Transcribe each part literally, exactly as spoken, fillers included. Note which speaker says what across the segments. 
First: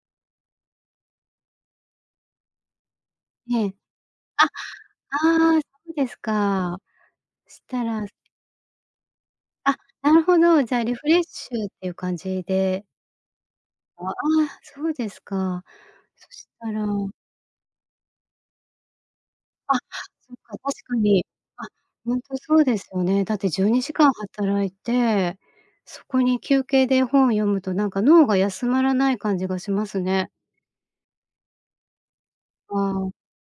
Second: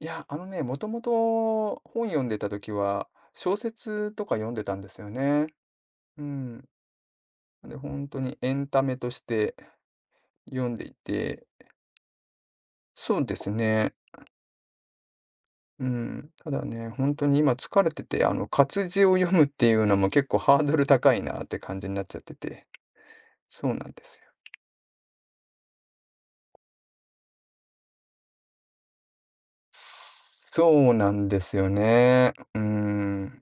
Speaker 1: や、あのね、もともと本読んでた時は、小
Speaker 2: ええ。
Speaker 1: 説とか
Speaker 2: あ、
Speaker 1: 読んでたんですよね。
Speaker 2: ああそうです
Speaker 1: うーん。
Speaker 2: か。そし
Speaker 1: で、
Speaker 2: た
Speaker 1: ほ
Speaker 2: ら
Speaker 1: んとにエンタメとして
Speaker 2: あ、なるほど。
Speaker 1: 読
Speaker 2: じ
Speaker 1: ん
Speaker 2: ゃあ
Speaker 1: で
Speaker 2: リ
Speaker 1: い
Speaker 2: フレッ
Speaker 1: て
Speaker 2: シュっていう感じで
Speaker 1: そうですね。
Speaker 2: ああ、そうですか。
Speaker 1: うーん。
Speaker 2: そし
Speaker 1: ただ
Speaker 2: たら
Speaker 1: ね、ほんとに今疲れてて、あの活字を読むってい
Speaker 2: あ、
Speaker 1: うのも結
Speaker 2: そ
Speaker 1: 構
Speaker 2: っか、
Speaker 1: ハード
Speaker 2: 確
Speaker 1: ル
Speaker 2: か
Speaker 1: 高い
Speaker 2: に。
Speaker 1: なって
Speaker 2: あ、
Speaker 1: 感じになっち
Speaker 2: ほ
Speaker 1: ゃっ
Speaker 2: ん
Speaker 1: て
Speaker 2: とそう
Speaker 1: て、
Speaker 2: ですよね。だってじゅ
Speaker 1: そ
Speaker 2: う
Speaker 1: う
Speaker 2: に
Speaker 1: なん
Speaker 2: じ
Speaker 1: で
Speaker 2: かん
Speaker 1: すよ。
Speaker 2: 働いて、そこに休憩で本を読むとなんか脳が休まらない感じがしますね。
Speaker 1: そうなんですよね。うー
Speaker 2: ああ。
Speaker 1: ん。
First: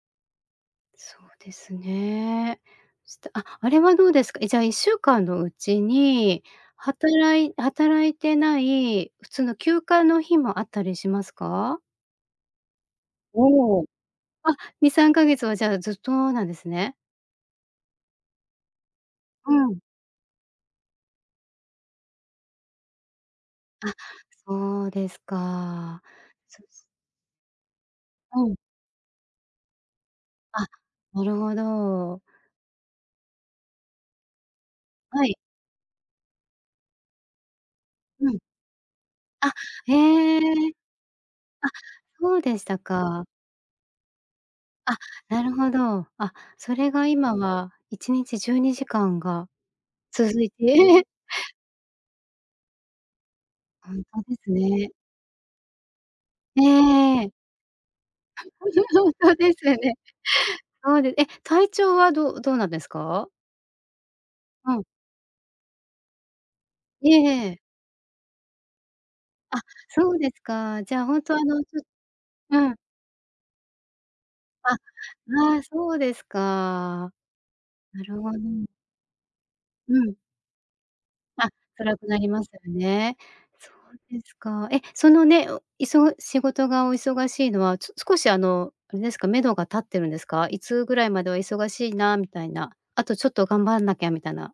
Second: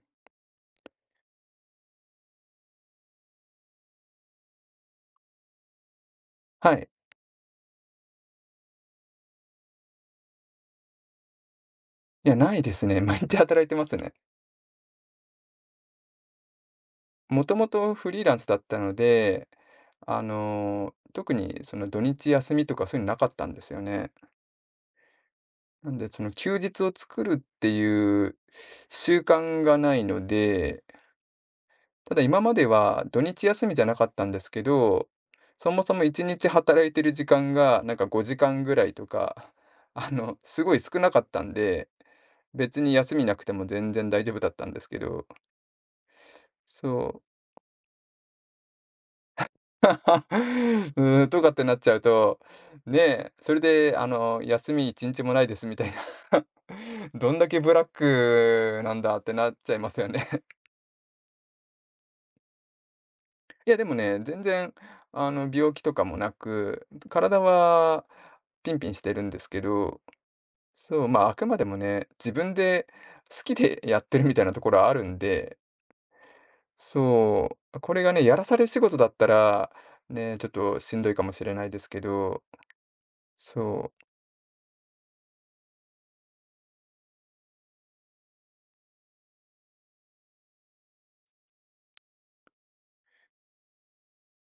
Speaker 2: そうですね、したあ、あれはどうですか？じゃあいっしゅうかんのうちに
Speaker 1: はい。
Speaker 2: 働い働いてない普通の休暇の日もあったりしますか？
Speaker 1: いや、ないですね。毎日働いて
Speaker 2: おお、
Speaker 1: ますね。
Speaker 2: あ、にさんかげつはじゃあずっとなんですね？
Speaker 1: もともとフリーランスだったので、
Speaker 2: うん。
Speaker 1: あの特にその土日休みとかそういうのなかったんですよ
Speaker 2: あ、
Speaker 1: ね。
Speaker 2: そうです
Speaker 1: なん
Speaker 2: か。
Speaker 1: で、その休
Speaker 2: そうす
Speaker 1: 日を作るっていう
Speaker 2: うん。
Speaker 1: 習慣がないの
Speaker 2: あ、
Speaker 1: で
Speaker 2: なるほ
Speaker 1: た
Speaker 2: ど。
Speaker 1: だ今までは土日休みじゃなかったんですけど、
Speaker 2: はい。
Speaker 1: そもそもいちにち働いてる時間が、なんかご
Speaker 2: う
Speaker 1: じ
Speaker 2: ん。
Speaker 1: かんぐらいとか、
Speaker 2: あ、
Speaker 1: あ
Speaker 2: へ
Speaker 1: の
Speaker 2: え。
Speaker 1: すごい少なかったん
Speaker 2: あ、
Speaker 1: で、
Speaker 2: そうでした
Speaker 1: 別に休み
Speaker 2: か。
Speaker 1: なくても全然大丈夫だったんです
Speaker 2: あ、
Speaker 1: けど
Speaker 2: なるほど。あ、そ
Speaker 1: そ
Speaker 2: れが
Speaker 1: う。
Speaker 2: 今はいちにちじゅうにじかんが 続いて
Speaker 1: うーん、とかってなっちゃうと、ね、それ
Speaker 2: ほ
Speaker 1: で
Speaker 2: ん
Speaker 1: あ
Speaker 2: とで
Speaker 1: の
Speaker 2: す
Speaker 1: 休みい
Speaker 2: ね。
Speaker 1: ちにちもないですみたいな。
Speaker 2: ええええええ。
Speaker 1: どんだけブラックなん
Speaker 2: ほん
Speaker 1: だって
Speaker 2: と
Speaker 1: な
Speaker 2: で
Speaker 1: っ
Speaker 2: す
Speaker 1: ち
Speaker 2: よ
Speaker 1: ゃいま
Speaker 2: ね。
Speaker 1: すよね。
Speaker 2: そうでえ、体調はどどうなんですか？
Speaker 1: や、でもね、全然
Speaker 2: うん。
Speaker 1: あの病気とかもなく、
Speaker 2: え
Speaker 1: 体
Speaker 2: えええ。
Speaker 1: はピンピンしてるんですけ
Speaker 2: あ、
Speaker 1: ど、
Speaker 2: そうですか。じゃ
Speaker 1: そ
Speaker 2: あ
Speaker 1: う、
Speaker 2: ほん
Speaker 1: ま、あ
Speaker 2: とあ
Speaker 1: くま
Speaker 2: の
Speaker 1: でも
Speaker 2: ちょっ
Speaker 1: ね、自分
Speaker 2: うん。
Speaker 1: で好きでやってるみたいなとこ
Speaker 2: あ、あ
Speaker 1: ろはあるんで
Speaker 2: あ、そうですか。
Speaker 1: そう。こ
Speaker 2: な
Speaker 1: れが
Speaker 2: る
Speaker 1: ね、
Speaker 2: ほ
Speaker 1: や
Speaker 2: ど。
Speaker 1: らされ仕事だったら、
Speaker 2: うん。
Speaker 1: ね、ちょっとしんどいかもし
Speaker 2: あ、
Speaker 1: れないです
Speaker 2: 辛
Speaker 1: け
Speaker 2: くなり
Speaker 1: ど
Speaker 2: ますよね。そ
Speaker 1: そう。
Speaker 2: うですか。え、そのね、いそ仕事がお忙しいのは、ちょっ少しあのあれですか、めどが立ってるんですか？いつぐらいまでは忙しいなみたいな、あとちょっと頑張んなきゃみたいな。